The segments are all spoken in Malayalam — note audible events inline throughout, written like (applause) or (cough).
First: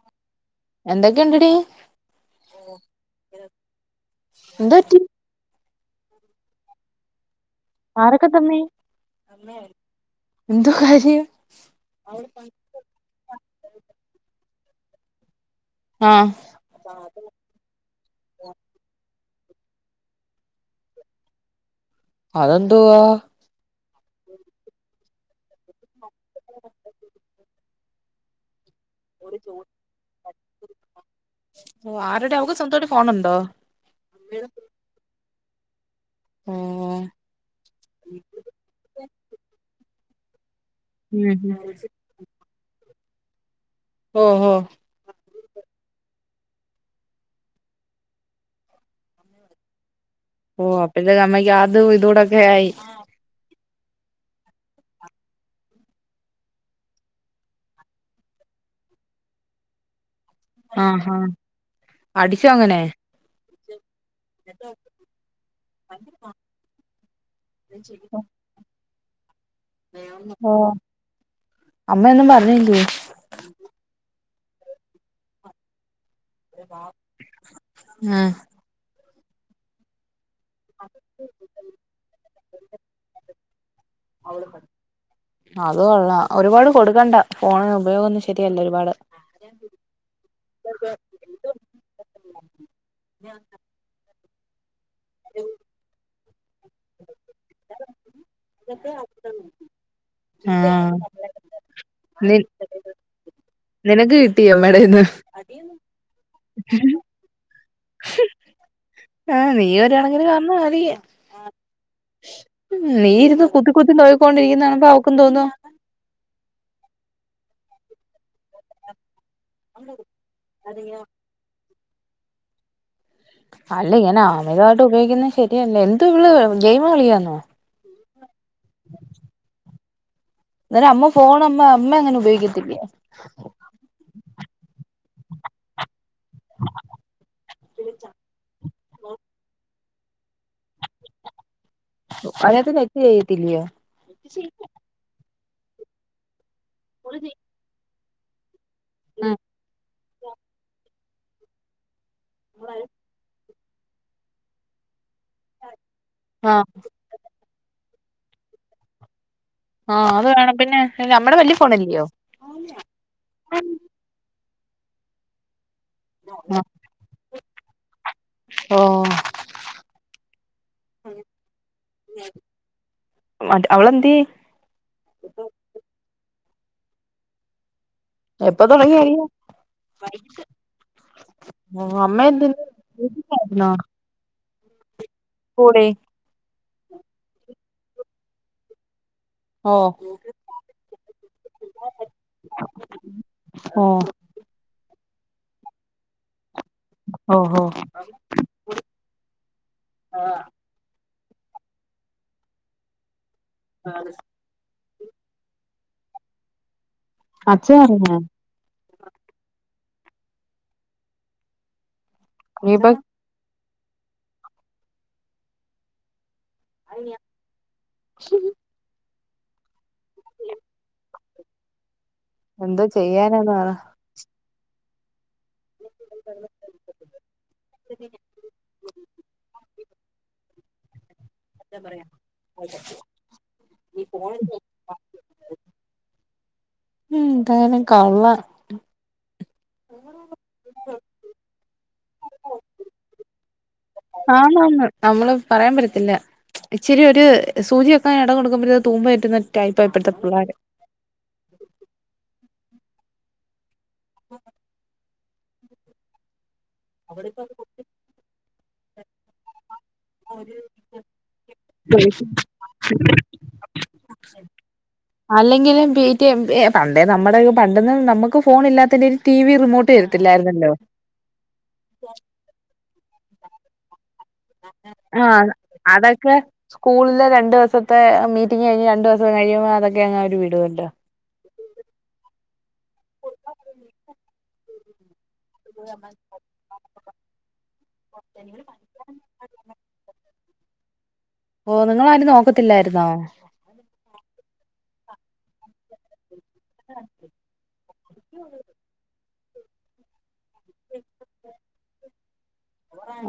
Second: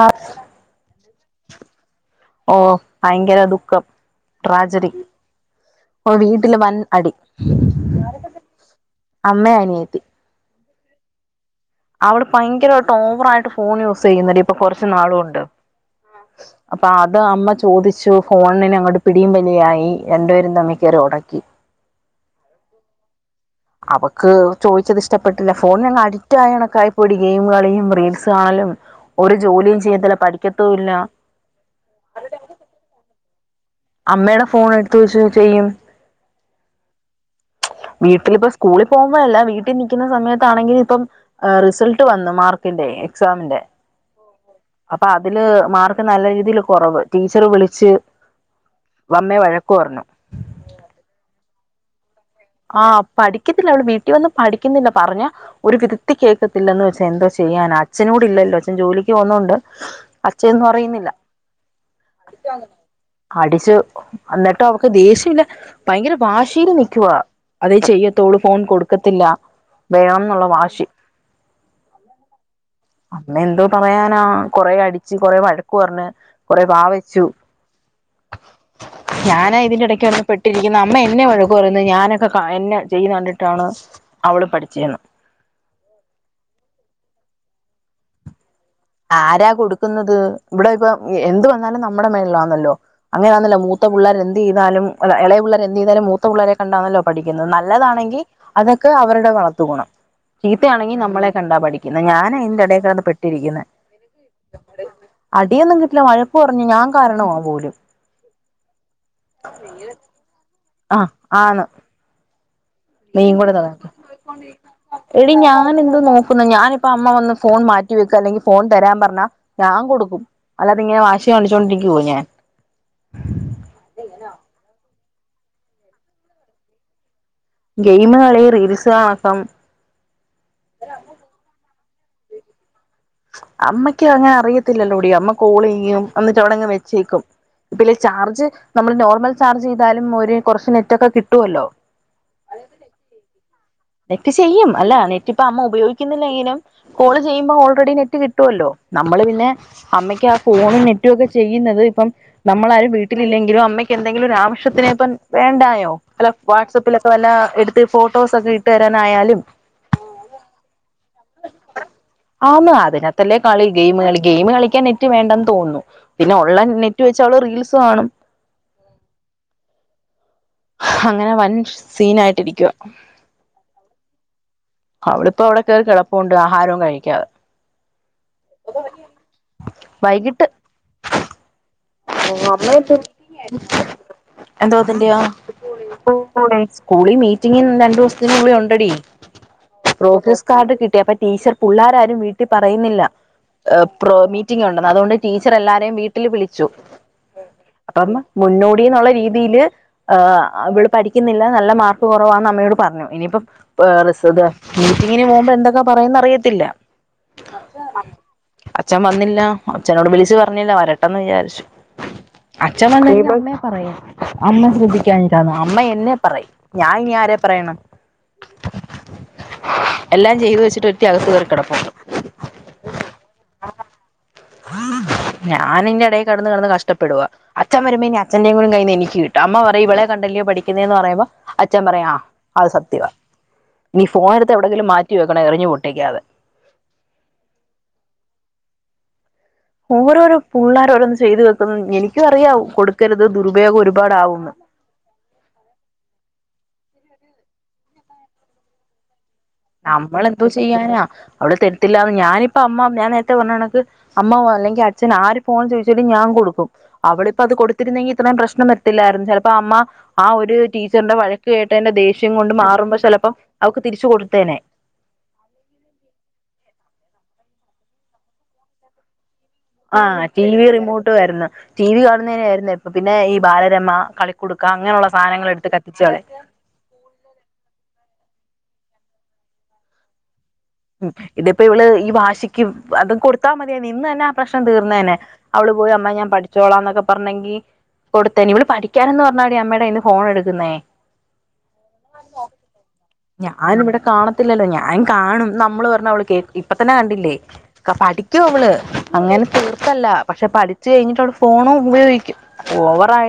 ആസ് എന്തൊക്കെയൂണ്ടെടീ ഓ ഭയങ്കര ദുഃഖം എന്ത് ട്രാജടീ പറ്റി അപ്പ വീട്ടില് വൻ അടി ആരൊക്കെ തമ്മി അമ്മയും അനിയത്തി എന്തോ കാര്യം അവിടെ ഭയങ്കരമായിട്ട് ഓവറ ആയിട്ട് ഫോൺ യൂസ് ചെയ്യുന്നണ്ട് ഇപ്പൊ കുറച്ച് നാളുകൊണ്ട് ആഹ് അപ്പൊ അത് അമ്മ ചോദിച്ചു ഫോണിന് അങ്ങോട്ട് പിടിയും വലിയ ആയി രണ്ടുപേരും തമ്മി കയറി ഉടക്കി അതെന്തുവാ അവക്ക് ചോദിച്ചത് ഇഷ്ടപ്പെട്ടില്ല ഫോൺ ഞങ്ങ അടി ക്റ്റായ കണക്കായിപ്പോയിടി ഗെയിം കളിയും റീൽസ് കാണലും ഒരു ജോലിയും ചെയ്യത്തില്ല പഠിക്കത്തുല്ല ഓ ആര്ടെ അവക്ക് സ്വന്തായിട്ട് ഫോണ് ണ്ടോ അമ്മയുടെ ഫോൺ എടുത്ത വെച്ച് ചെയ്യും ഓ വീട്ടിലിപ്പ സ്കൂളിൽ പോകുമ്പോഴല്ല വീട്ടിൽ നിൽക്കുന്ന സമയത്താണെങ്കിൽ ഇപ്പം ഉം റിസൾട്ട് വന്നു മാർക്കിന്റെ എക്സാമിന്റെ ഹോ ഹോ അപ്പൊ അതില് മാർക്ക് നല്ല രീതിയില് കുറവ് ടീച്ചറ് വിളിച്ച് വന്നേ വഴക് പറഞ്ഞു ഓ അപ്പത്തേക്ക് അമ്മയ്ക്ക് അതും ഇതോടൊക്കെ ആയി ആഹ് പഠിക്കത്തില്ല അവള് വീട്ടിൽ വന്ന് പഠിക്കുന്നില്ല പറഞ്ഞ ഒരു വിധ്ത്തി കേക്കത്തില്ലന്ന് വെച്ചാ എന്തോ ചെയ്യാന അച്ഛനോട് ഇല്ലല്ലോ അച്ഛൻ ജോലിക്ക് പൊന്നോൊണ്ട് അച്ചന്നുംഅറിയുന്നില്ല ആഹാ അടിച്ചോ അങ്ങനെ അടിച്ചു എന്നിട്ട് അവക്ക് ദേഷ്യമല്ല ഭയങ്കര വാഷിയില് നിക്കവാ അതെ ചെയ്യത്തൂ ഓള്ഫോൺ കൊടുക്കത്തില്ല വേണം എന്നുള്ള ഓ വാശി അമ്മയൊന്നും പറഞ്ഞില്ലേ അമ്മ എന്തോ പറയാനാ കൊറെ അടിച്ച് കൊറെേ വഴക്കു പറഞ്ഞ് കൊറെ വ വെച്ചു ആഹ് ഞാന ഇതിന്റെ ഇടയ്ക്ക് വന്ന പെട്ട ട്ടിരിക്കുന്ന അമ്മ എന്നെ വഴക്ക് പറയുന്നത് ഞാനൊക്കെ എന്നെ ചെയുന്ന കണ്ടിട്ടാണ് അവള് പഠിച്ചെന്ന് അത് കൊള്ള ഒരുപാട് കൊടുക്കണ്ട ഫോണി ഉപയോഗൊന്നും ശരിയല്ല ഒരുപാട് ആരാ കൊടുക്കുന്നത് ഇവിടെ ഇപ്പൊ എന്ത് വന്നാലും നമ്മുടെ മേലില വന്നല്ലോ അങ്ങനൊണല്ലോ മൂത്ത പിള്ളേർ എന്ത് ചെയ്താലും ഇള പിള്ളേർന്ത് ചെയതാലും മൂത്ത പിള്ളരെ കണ്ടാണല്ലോ പഠിക്കുന്നത് നല്ലതാണെങ്കിൽ അതൊക്കെ അവരുടെ വളർത്തു ഗുണം ആഹ് ചീത്തയാണെങ്കി നമ്മളെ കണ്ടാ പഠിക്കുന്ന ഞാനതിന്റെറെടക്കടന്ന് പെട്ടിരിക്കുന്നത് നിനക് കിട്ടിയൊ അമ്മേടേന്ന് അടിയൊന്നും കിട്ടില്ല വഴക്ക് പറഞ്ഞു ഞാൻ കാരണമാ പോലും ആഹ നീ ഒരായാണെങ്കി പറണ അതി ആ ആന്ന് നീ നീയും ഇരുന്ന് കൂടെ കുത്തി ത കുത്തി നോയിക്കൊണ്ടിരിക്കുന്നതാണ്ണപ്പൊ അവക്കും എടി തോന്നും ഞാൻ എന്ത് നോക്കുന്നു ഞാനിപ്പ അമ്മ വന്ന് ഫോൺ മാറ്റി വെക്ക അല്ലെങ്കിൽ ഫോൺ തരാൻ പറഞ്ഞ ഞാൻ കൊടുക്കും അല്ലാത ഇങ്ങനെ വാശി കാണിച്ചോണ്ടിരിക്കോ ഞാൻ അല്ല ഇങ്ങനെ ആമിതമായിട്ട് ഉപയോഗിക്കുന്നത് ശരിയല്ല എന്തു ഇവള് ഗെയിം കളിയാന്നോ ഗെയിമുകളി റീൽസ് ആക്കാം അന്നേ രം അമ്മ ഫോൺ അമ്മ അമ്മ അങ്ങനെ ഉപയോഗിക്കത്തില്ലേ അമ്മയ്ക്ക് അങ്ങനെ അറിയത്തില്ലല്ലോടി അമ്മ കോൾ ചെയ്യും വന്നിട്ട് അവിടെങ്ങ് വെച്ചേക്കും ഇപ്പെല്ലെ ചാർജ് നമ്മള് നോർമൽ ചാർജ് ചെയ്താലും ഒരു കൊറച്ച് നെറ്റ് ഒക്കെ കിട്ടുമല്ലോ അയിനകത് നെറ്റ് കയ്യത്തില്ല്യോ നെറ്റ് ചെയ്യും അല്ല നെറ്റ് ഇപ്പ അമ്മ ഉപയോഗിക്കുന്നില്ലെങ്കിലും കോള് ചെയ്യുമ്പോ ഓൾറെഡി നെറ്റ് കിട്ടുവല്ലോ നമ്മള് ഉം പിന്നെ അമ്മയ്ക്ക് ആ ഫോൺ നെറ്റൊക്കെ ചെയ്യുന്നത് ഇപ്പം നമ്മളാരും വീട്ടിലില്ലെങ്കിലും അമ്മയ്ക്ക് എന്തെങ്കിലും ഒരു ആവശ്യത്തിനെപ്പം വേണ്ടായോ അല്ല ആഹ് വാട്സ്ആപ്പിൽ ഇപ്പൊ വല്ല എടുത്ത് ഫോട്ടോസൊക്കെ ഇട്ട് തരാനായാലും ആഹ് അത് വേണം പിന്നെ അമ്മടെ വലിയ ഫോണല്ലയോ ആന്ന് അതിനകത്തല്ലേ കളി ഗെയിം കളി ഗെയിം കളിക്കാൻ നെറ്റ് റ്റ് വേണ്ടന്ന് തോന്നുന്നു പിന്നെ ഉള്ള നെറ്റ് വെച്ച അവള് റീൽസ് കാണും ഓഹ് അങ്ങനെ വൻ സീനായിട്ടിരിക്കുവ മറ്റ് അവളെന്ത്യേ അവളിപ്പോ അവടെ കേറി കെടപ്പുണ്ട് ആഹാരവും കഴിക്കാതെ എപ്പൊ തൊടങ്ങ്യ അടിയ വൈകിട്ട് ഓ അമ്മേന്തിര് ആഹ് എന്തോത്തിന്റയ കൂടെ കൂടെ സ്കൂളി മീറ്റിംഗ് രണ്ടുസ്ത്തിനുള്ളിലൊണ്ടെടി ഓഹ് പ്രോഗ്രസ് കാർഡ് കിട്ടി അപ്പൊ ടീച്ചർ പുള്ളാരാരും വീട്ടിൽ പറയുന്നില്ല ഓഹ് പ്രോ മീറ്റിംഗ് ഉണ്ടെന്ന് അതോണ്ട് ടീച്ചറെല്ലാരേം വീട്ടില് വിളിച്ചു ഓഹ് ഓഹ് അപ്പം മുന്നോടി ന്നുള്ള രീതില് ആ വള് പഠിക്കുന്നില്ല നല്ല മാർക്ക് കൊറവാന്ന് അമ്മയോട് പറഞ്ഞു ഇനിയിപ്പം ഏ റിസ ത് മീറ്റിങ്ങിന് പോകുമ്പോ എന്തൊക്കെ പറയും ന്നറിയത്തില്ല അച്ഛൻ അറിഞ്ഞോ അച്ഛൻ വന്നില്ല അച്ഛനോട് വിളിച്ച് പറഞ്ഞില്ല വരട്ടെന്ന് വിചാരിച്ചു ഇനിയിപ്പ അച്ഛൻ വന്ന് കഴിഞ്ഞാ അമ്മയെ പറയും അമ്മ ശ്രദ്ധിക്കാഞ്ഞിട്ടാ അമ്മ എന്നെ പറയും ഞാ ഇനി ആരെ പറയണം എല്ലാം ചെയ്തു വെച്ചിട്ട് ഒര്ത്തി അകത്തു കേറി കെടപ്പുണ്ട് എന്തോ ചെയ്യാനാ (unintelligible) ഞാനിന്റെ ടെ കെടന്ന് കെടന്ന് കഷ്ടപ്പെടുവാ അച്ഛൻ വരുമ്പോ ഇനി അച്ഛന്റെയും കൂടി കയ്യിന്നെനിക്ക് കിട്ടും അമ്മ പറയും ഇവളെ കണ്ടല്ലോ പഠി ക്കുന്നെന്ന് പറയുമ്പോ അച്ഛൻ പറയും ആ അത് സത്യവാ നി ഫോണെടുത്ത് എവിടെങ്കിലും മാ റ്റി വെക്കണം എറിഞ്ഞു പൊട്ടിക്കാതെ ഉം ന്താനും കള്ളം ഓരോരോ പുള്ളാര് ഓരോന്ന് ചെയ്തു വെക്ക്‌ന്നു എനിക്കും അറിയാം കൊടുക്കരുത് ദുരുപയോഗം ഒരു ആന്നാന്ന് നമ്മള് പറയാൻ പറ്റത്തില്ല ഇച്ചിരി ഒരു സൂചി വെക്കാൻ എടം കൊടുക്കുമ്പഴത്തേ തൂമ്പ ട്ട് നെ നമ്മളെന്തോ ചെയ്യാനാ അവൾ തരുത്തില്ലാന്ന് ഞാനിപ്പോ അമ്മ ഞാൻ നേർത്തെ പറഞ്ഞ കണക്ക് അമ്മ വാ അല്ലെങ്കി അച് ച്ഛൻ ആര് ഫോൺ ചോയ്ച്ചാലും ഞാൻ കൊടുക്കും അവളിപ്പത് കൊടുത്തിരുന്നെങ്കി ഇത്രയും പ്രശ്നം വരത്തില്ലാര്ന്നു ചെൽപ്പോ അമ്മ ആ ഒരു ടീച്ചറിന്റെ വഴക്ക് കേട്ടതിന്റെ ദേഷ്യം കൊണ്ട് മാറുമ്പോ ചെലപ്പം അവക്ക് തിരിച്ചു കൊടു (inaudible) അല്ലെങ്കിലും പിടി എ പണ്ടേ നമ്മുടെ പണ്ടെന്ന് നമ്മക്ക് ഫോൺല്ലാത്തിന്റെ ഒര് ടി വി റിമോട്ട് തരത്തില്ലാര്ന്നല്ലോ ട്ടു ആര്ന്നു ടി വി കാണുന്നയ്നാ യിരുന്നു ഇപ്പ പിന്നെ ഈ ബാലരമ കളി കുടുക്കാ അങ്ങനെയുള്ള സാനങ്ങൾ ആഹ് എടുത്ത് കത്തിച്ച് കളയും അതൊക്കെ സ്കൂളിലെ രണ്ട് ദിവസത്തെ മീറ്റിംഗ് കഴിഞ് രണ്ടു ദിവസം കഴിയുമ്പോ അതൊക്കങ്ങ് അവര് വിടുവല്ലോ ഉം ഇതിപ്പോ ഇവള് ഈ വാശിക്ക് അത് കൊടുത്താ മതിയാർന്ന് ഇന്ന് തന്നെ ആ പ്രശ്നം തീർന്നേനെ അവള് പോയി അമ്മ ഞാൻ പഠിച്ചോളാ ന്നൊക്കെ പർഞ്ഞെങ്കി കൊടുത്തേനെ ഇവള് പഠിക്കാൻന്ന് പർഞ്ഞാടി അമ്മേടെ കയ്യിന്ന് ഫോണെടുക്കുന്നേ ഓ നിങ്ങളാരും നോക്കത്തില്ലാര്ന്നോ ഞാനിവിടെ കാണത്തില്ലല്ലോ ഞാൻ കാണും നമ്മള് പർഞ്ഞ അവള് കേക്ക് ഇപ്പത്തന്നെ കണ്ടില്ലേ ക്ക പഠിക്കു അവള് അങ്ങനെ തീർത്തല്ല പക്ഷെ പഠിച്ചു കഴിഞ്ഞിട്ടവള് ഫോണും ഉപയോഗിക്കും അപ്പോ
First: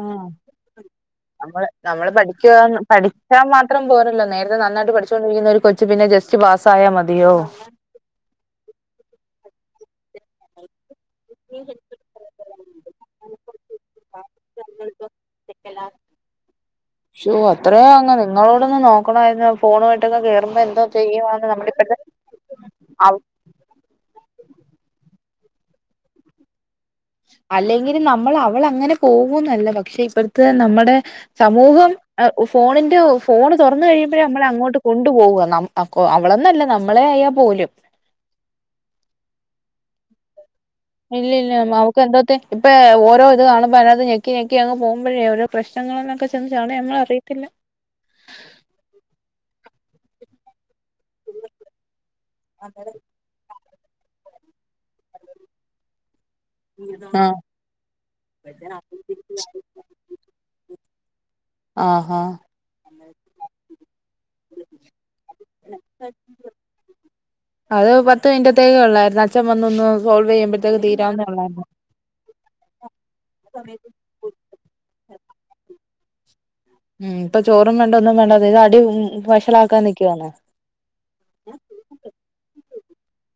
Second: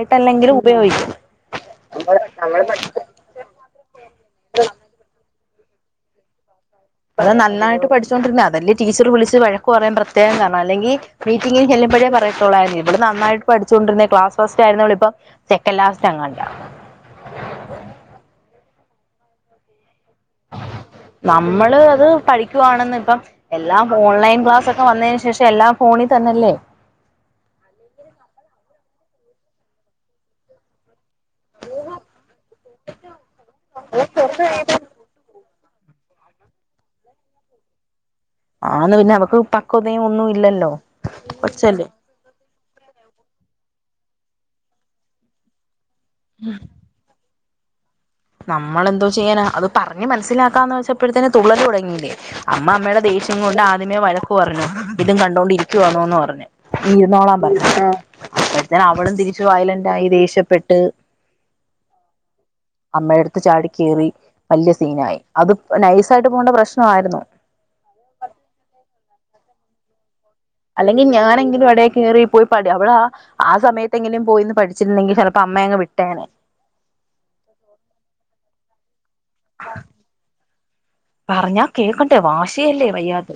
ആഹ് ഉപയോഗിക്കും നമ്മള് നമ്മള് പഠിക്കുക പഠിച്ചാൽ മാത്രം പോരല്ലോ നേരത്തെ നന്നായിട്ട് പഠിച്ചുകൊണ്ടിരിക്കുന്ന ഒരു കൊച്ച ച്ച് പിന്നെ ജസ്റ്റ് പാസായ മതി പ്പത് നന്നായിട്ട് പഠിച്ചുകൊണ്ടിരുന്ന. അതല്ലെ, ടീച്ചർ വിളിച്ച് വഴക്കു പറയാൻ പ്രത്യേക കാരണം. അല്ലെങ്കിൽ മീറ്റിങ്ങിൽ ചെല്ലുംമ്പഴേ പറയത്തുള്ളായിരുന്നു. ഇവൾ നന്നായിട്ട് പഠിച്ചുക്കൊണ്ടിരുന്നെ ക്ലാസ് ഫസ്റ്റ് ആയിരുന്നവളിപ്പം സെക്കൻഡ് ലാസ്റ്റ് അങ്ങണ്ട ഷോ അത്രയോ അങ് നിങ്ങളോടൊന്ന് നോക്കണമായിരുന്നു. ഫോണുമായിട്ടൊക്കെ കേറുമ്പോ എന്തോ ചെയ്യുവാന്ന് നമ്മുടെ നമ്മള് ഇപ്പത്തെ അത് പഠി ക്കുവാണെന്ന് ഇപ്പം എല്ലാം ഓൺലൈൻ ക്ലാസ്സക്കെ വന്നതിൻ ശേഷം എല്ലാം ഫോണിൽ തന്നെല്ലേ അല്ലെങ്കിൽ നമ്മൾ അവളങ്ങനെ പോകുന്നല്ല പക്ഷെ ഇപ്പടുത്തെ നമ്മുടെ സമൂഹം ഫോണിന്റെ ഫോണ് തുറന്നു കഴിയുമ്പോഴേ നമ്മള അങ്ങോട്ട് കൊണ്ടു പോവ അവളൊന്നല്ല നമ്മളെ ആയ പോലും ആന്ന് പിന്നെ അവക്ക് പക്ക്യതയം ഒന്നും ഇല്ലല്ലോ ഇല്ലല്ലാ കൊച്ചല്ലേ അവക്ക് എന്തൊത്തി ഇപ്പയാ ഓരോ ഇത് കാണുമ്പോ അയ്നത് നെകി ഞെക്കി പൊമ്പയെ പ്രശ്നങ്ങൾന്നൊക്കെ ചെന്ന് ചാടുമ്പോ നമ്മൾ അറിയത്തില്ല നമ്മളെന്തോ ചെയ്യാനാ അതു പറഞ്ഞു മനസ്സിലാക്കാംന്നുവെച്ചാപ്പഴത്തെന് തുള്ളലുതുടങ്ങിയില്ലേ അമ്മ അമ്മടെ ധി കൊണ്ട് ആദ്യമേ വഴക്കു പറഞ്ഞു ഇതും കണ്ടുകൊണ്ടിരിക്കുവാണോന്ന് പറഞ്ഞു ആ ഇരുന്നോളാം പറഞ്ഞ അപ്പഴത്ത അവളും തിരിച് വയലന്റായി ദേഷ്യപ്പെട്ട് ആഹാ അമ്മയടുത്ത് ചാടി കയറി വലിയ സീനായി അത് നൈസ ആയിട്ട് പോണ്ട പ്രശ്നമായിരുന്നു അത് പത്ത് മിനിത്തേക്ക ഉള്ളായിരുന്നു അച്ഛൻ വന്നൊന്ന് സോൾവ് ചെയ്യാൻ പറ്റി അല്ലെങ്കിൽ ഞാനെങ്കിലും ഇടൽ കയറി പോയി പ അവളവിടെ ആ സമയത്ത് എന്തെങ്കിലും പോയന്ന് പഠിച്ചു രുന്നെിൽ ചിലപ്പോ അമ്മ അങ്ങ് വിട്ടനെ ഉം ഇപ്പൊ ചോറും വേണ്ട ഒന്നും വേണ്ട അത ഇത് അടി വഷളാക്കാൻ നിൽക്കുവാന്നെ പറഞ്ഞാ കേൾക്കണ്ടേ വാശിയല്ലേ വയ്യാത്ത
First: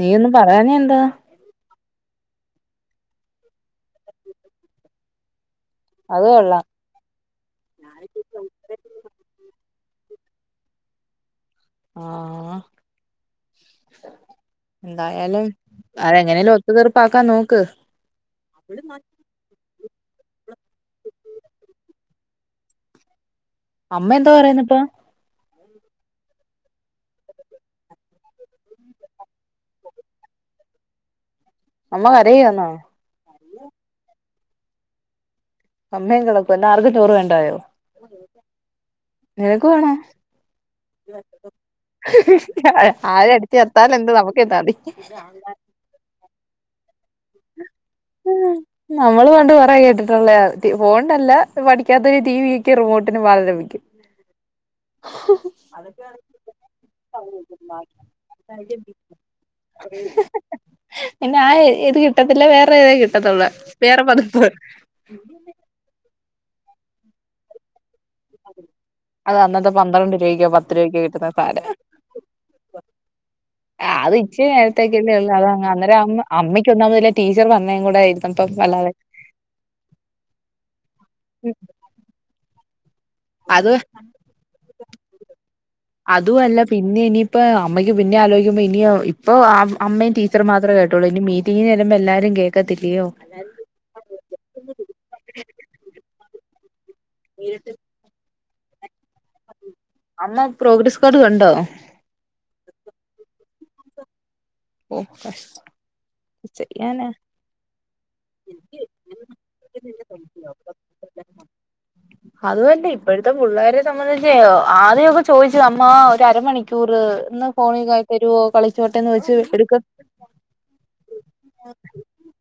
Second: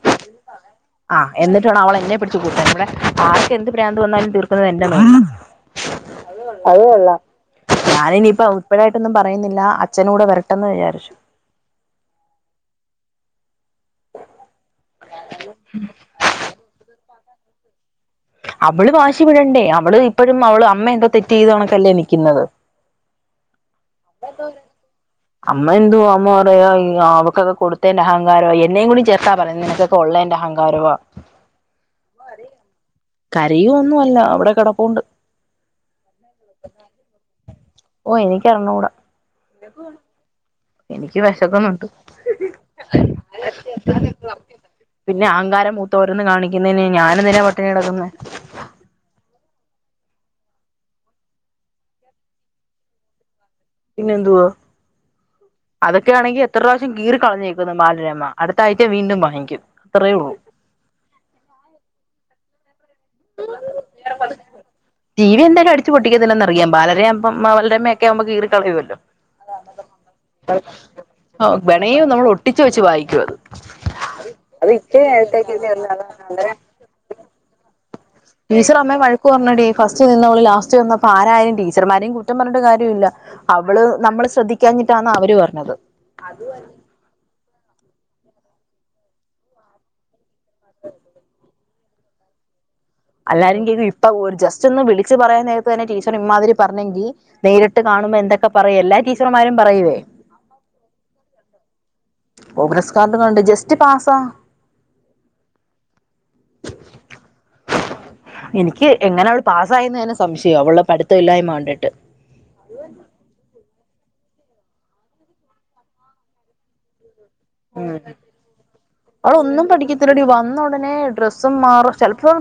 നീയൊന്ന് പറയാഞ്ഞെന്താ എന്നിട്ടാണ് അവളന്നെ പിടിച്ച് കൂട്ടാൻ ഇവിടെ ആർക്ക് എന്ത് പ്രാന്ത വന്നാലും തീർക്കുന്നത് എന്റെ മേത്ത അത് കൊള്ളാം അത്‌ കൊള്ളാം ഞാന ഇനിയിപ്പ ഉൾപ്പെടൊയിട്ടൊന്നും പറയുന്നില്ല അഛന കൂടെ വരട്ടെന്ന് വിചാരിച്ചു ആഹ് എന്തായാലും അ എങ്ങനെല്ലോ ഒത്ത തീർപ്പാക്കാൻ നോക്ക് അവള് വാശി വിടണ്ടേ അവള് ഇപ്പോഴും അവള് അമ്മ എന്തോ തെറ്റ് ചെയ്തോണക്കല്ലേ നിൽക്കുന്നത് അമ്മ എന്താ പറയുന്ന ഇപ്പ അമ്മ എന്തു അമ്മോ പറയാ അവക്കൊക്കെ കൊടുത്തേന്റെ അഹങ്കാരം എന്നേ കൂടി ചേർത്താ പറയ നിനക്ക് ഒള്ളേന്റെ അഹങ്കാരവാ അമ്മ കരയാന്നോ കരയൊന്നുല്ല അവിടെ കിടപ്പുണ്ട് അമ്മയും കിടക്കും ഇന്ന് ആർക്കും ചോറ് വേണ്ടായോ ഓഹ് എനിക്കറിഞ്ഞുട നിനക്ക് വേണോ എനിക്കും വിഷക്കുന്നുണ്ട് ആര അടിച്ചേർത്താൽ എന്ത് നമുക്ക് എന്താതി തോരോന്നു കാണിക്കുന്നയ്ന് ഞാൻ എന്തിനാ പട്ടിണിടക്കുന്ന നമ്മള് കണ്ട് പറ കേട്ടിട്ടുള്ള ഫോണിണ്ടല്ല പഠിക്കാത്തരു ടി വിക്കെ റിമോട്ടിന് വള ലഭിക്കും പിന്നെന്തുവാ ഉം' ' കീറി കളഞ്ഞേക്കുന്നു ബാലരമ അടുത്ത ആഴ്ച (unintelligible) വീണ്ടും വാങ്ങിക്കും അത്രേ ഉള്ളൂ പിന്നെ ആ ഇത് കിട്ടത്തില്ല വേറെ ഏതേ കിട്ടത്തുള്ള വേറെ പതിപ്പ ടീവി എന്തായാലും അടിച്ചു പൊട്ടി‌ക്കില്ലെന്ന് അറിയാം ബാലര ബാലരമ്മയക്കെ ആവുമ്പോ കീറി കളയുല്ലോ അത് അന്നത്തെ പന്ത്രണ്ട് രൂപക്കോ, പത്ത് രൂപക്കോ കിട്ടുന്ന ഓ സാനാ വേണേ നമ്മൾ ഒട്ടിച്ചു വെച്ച് വായിക്കും അത് അത് ഇച്ചിരി നേരത്തേക്കല്ലേ ഒള്ളു അത് അന്നേരം അമ്മ അമ്മയ്ക്ക് (unintelligible) ടീച്ചർ പറഞ്ഞേ കൂടെ ഇരുന്നപ്പം ടീച്ചർ വല്ലാതെ അമ്മയെ വഴക്ക് പറഞ്ഞെടി ഫസ്റ്റ് നിന്നോള് ലാസ്റ്റ് വന്നപ്പോ ആരായാലും ടീച്ചർമാരെയും കുറ്റം പറഞ്ഞിട്ട് കാര്യമില്ല അത് അവള് നമ്മള് ശ്രദ്ധിക്കാഞ്ഞിട്ടാണ് അവര് പർഞ്ഞത് അതും അത് അല്ല പിന്നെ ഇനിപ്പോ അമ്മയ്ക്ക് പിന്നെ ആലോചിക്കുമ്പോ ഇനി ഇപ്പൊ അമ്മയും ടീച്ചറും മാത്രേ കേട്ടുള്ളൂ ഇനി മീ റ്റ്ങ്ങ്ന് ചെല്ലുമ്പോ എല്ലാരും കേക്കത്തില്ലയോ അല്ലാരും കേം ഇപ്പ ജസ്റ്റ് ഒന്ന് വിളിച്ച് പറയാൻ നേരത്ത് തന്നെ ടീച്ചർ ഇമ്മാതിരി പറഞ്ഞെങ്കി നേരിട്ട് കാണുമ്പോ എന്തൊക്കെ പറയും എല്ലാ ടീച്ചർമാരും പറയുലെ? അമ്മ പ്രോഗ്രസ് കാർഡ് കണ്ടോ? പ്രോഗ്രസ്സ് കാർഡ് കണ്ട് ജസ്റ്റ് പാസാ ഓഹ് ചെയ്യാന എനിക്ക് എങ്ങനെ അവള് പാസായിന്ന് തന്നെ സംശയാ അവള് പഠിത്തമില്ലായ്മ കണ്ടിട്ട് അത്‌വല്ലെ ഇപ്പോഴത്തെ പുള്ളേരെ സംബന്ധിച്ച് ആദ്യക്കെ ചോയിച്ചു അമ്മ ഒരു അരമണി ക്കൂറ് ഒന്ന് ഫോണിൽ ഉം ക തരുവോ കളിച്ചോട്ടേന്ന് ചോയിച്ച് തരടി വന്ന ഉടനെ ഡ്രസ്സും മാറും ചെൽപ്പോ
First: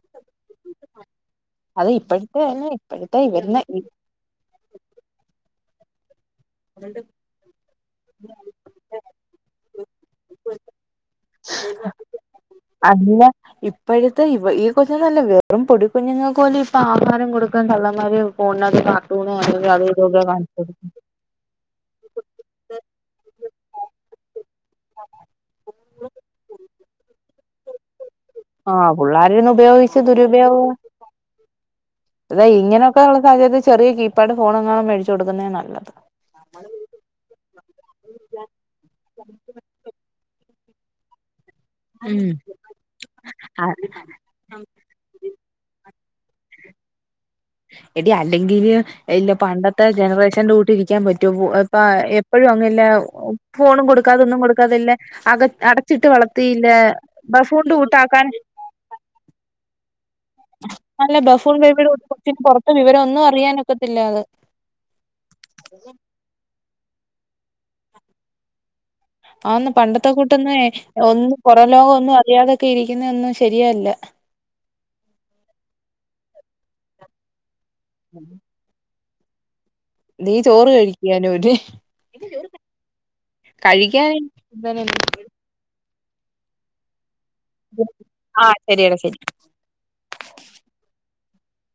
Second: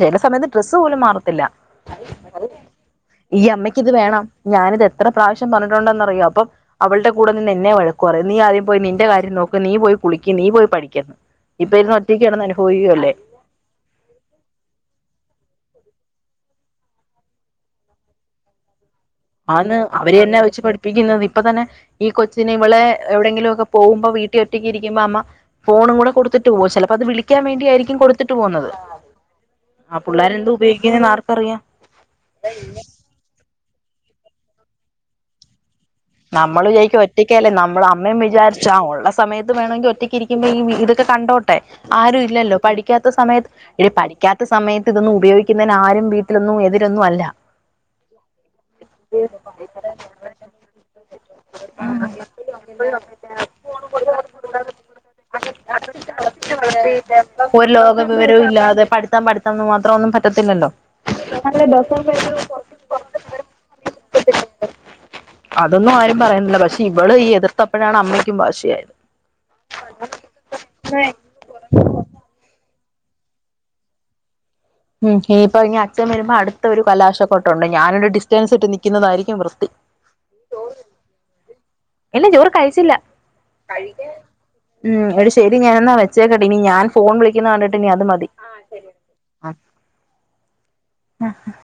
ചെല സമയത്ത് ഡ്രസ്സ് പോലും മാറത്തില്ല അത് ഇപ്പോഴത്തെ അല്ല ഇപ്പോഴത്തെ ഈ ഇവരുന്ന അമ്മക്ക് ഇത് വേണം ഞാനിത് എത്ര പ്രാവശ്യം പറഞ്ഞിട്ടുണ്ടെന്നറിയോ അപ്പം അവൾടെ കൂടെ നിന്ന് എന്നെ വഴക്കു പറയും നീ ആദ്യം പോയി നിന്റെ കാര്യം നോക്ക് നീ പോയി കുളിക്കി നീ പോയി പഠിക്കന്ന് ഇപ്പ ഇരുന്ന് ഒറ്റയ്ക്ക് കിടന്ന് അനുഭവിക്കുല്ലേ ഇപ്പൊഴത്തെ ഇവ ഈ കൊച്ചുങ്ങളല്ല വെറും പൊടി കുഞ്ഞുങ്ങൾക്ക് പോലും ഇപ്പൊ ആഹാരം കൊടുക്കാൻ തള്ളമാര് (unintelligible) ആന്ന് അതും ഇതൊക്കെ അവര്ന്നെ കാണിച്ചു വെച്ച് കൊടുക്കും പഠിപ്പിക്കുന്നത് ഇപ്പ തന്നെ ഈ കൊച്ചിന് ഇവളെ എവിടെങ്കിലും ഒക്കെ പോവുമ്പോ വീട്ടിൽ ഒറ്റക്കിരിക്കുമ്പോ അമ്മ ഫോണും കൂടെ കൊടുത്തിട്ട് പോവും ചിലപ്പോ അത് വിളിക്കാൻ വേണ്ടി ആയിരിക്കും കൊടു ആഹ് പുള്ളാരിന്ന് ഉപയോഗിച്ച് പിള്ളേരെന്ത് ദുരുപയോഗ ഉപയോഗിക്കുന്നേന്ന് ആർക്കറിയാം അതാ ഇങ്ങനെ പ്പള്ള സാഹചര്യത്തിൽ ചെറിയ കീ പാഡ് ഫോണെങ്ങാനും മേടിച്ചു കൊടുക്കുന്നതാ നല്ലത് നമ്മൾ വിചായിക്കും ഒറ്റയ്ക്കല്ലേ നമ്മള് അമ്മയും വിചാരിച്ചാ ഉള്ള സമയത്ത് വേണമെങ്കിൽ ഒറ്റയ്ക്ക് ഇരിക്കുമ്പോ ഈ ഇതൊക്കെ കണ്ടോ ട്ടെ ആരും ഉം ഇല്ലല്ലോ പഠിക്കാത്ത സമയത്ത് (unintelligible) ക്കാത്ത സമയത്ത് ഇതൊന്നും ഉപയോഗിക്കുന്നന് ആരും വീട്ടിലൊന്നും എതിരൊന്നും അല്ല എടി അല്ലെങ്കില് ഇല്ല പണ്ടത്തെ ജനറേഷന്റെ കൂട്ടി ഇരി ക്കാൻ പറ്റൊ ഇപ്പ എപ്പഴും അങ്ങല്ല ഫോണ് കൊടുക്കാത ഒന്നും കൊടുക്കാതല്ല അക അടച്ചിട്ട് വളർത്തിയില്ല ബഫൊണ്ട് കൂട്ടാക്കാൻ ല്ലാതെ പഠിത്തം പഠിത്തം മാത്രം ഒന്നും പറ്റത്തില്ലല്ലോ നല്ല ബഫൂൺ ബേബിയുടെ കൂട്ട് കൊച്ചിന് (unintelligible) പുറത്തെ വിവരം ഒന്നും അറിയാനൊക്കത്തില്ല അത് അതൊന്നും ആരും പറയുന്നില്ല പക്ഷെ ഇവള് ഈ എതിർത്തപ്പോഴാണ് അമ്മയ്ക്കും വാഷിയായത് ആന്ന് പണ്ടത്തെ കൂട്ടൊന്ന് ഒന്നും പുറം ലോകം ഒന്നും അറിയാതൊക്കെ ഇരിക്കുന്ന ഒന്നും ശരിയല്ല ഉം ഇപ്പൊ ഇനി അച്ഛൻ വരുമ്പോ അടുത്ത ഒരു ബലാശക്കോട്ടുണ്ട് ഞാനൊരു ഡിസ്റ്റൻസ് ഇട്ട് നിക്കുന്നതായിരിക്കും വൃത്തി നീ ചോറ് കഴിക്കാനോര് ഇല്ല ചോറ് കഴിച്ചില്ല ഉം എടി ശരി ഞാനന്നാ വെച്ചേക്കടി ഇനി ഞാൻ ഫോൺ വിളിക്കുന്ന കണ്ടിട്ട് ഇനി അത് മതി ആ ശരിയടാ ശരി ആഹ്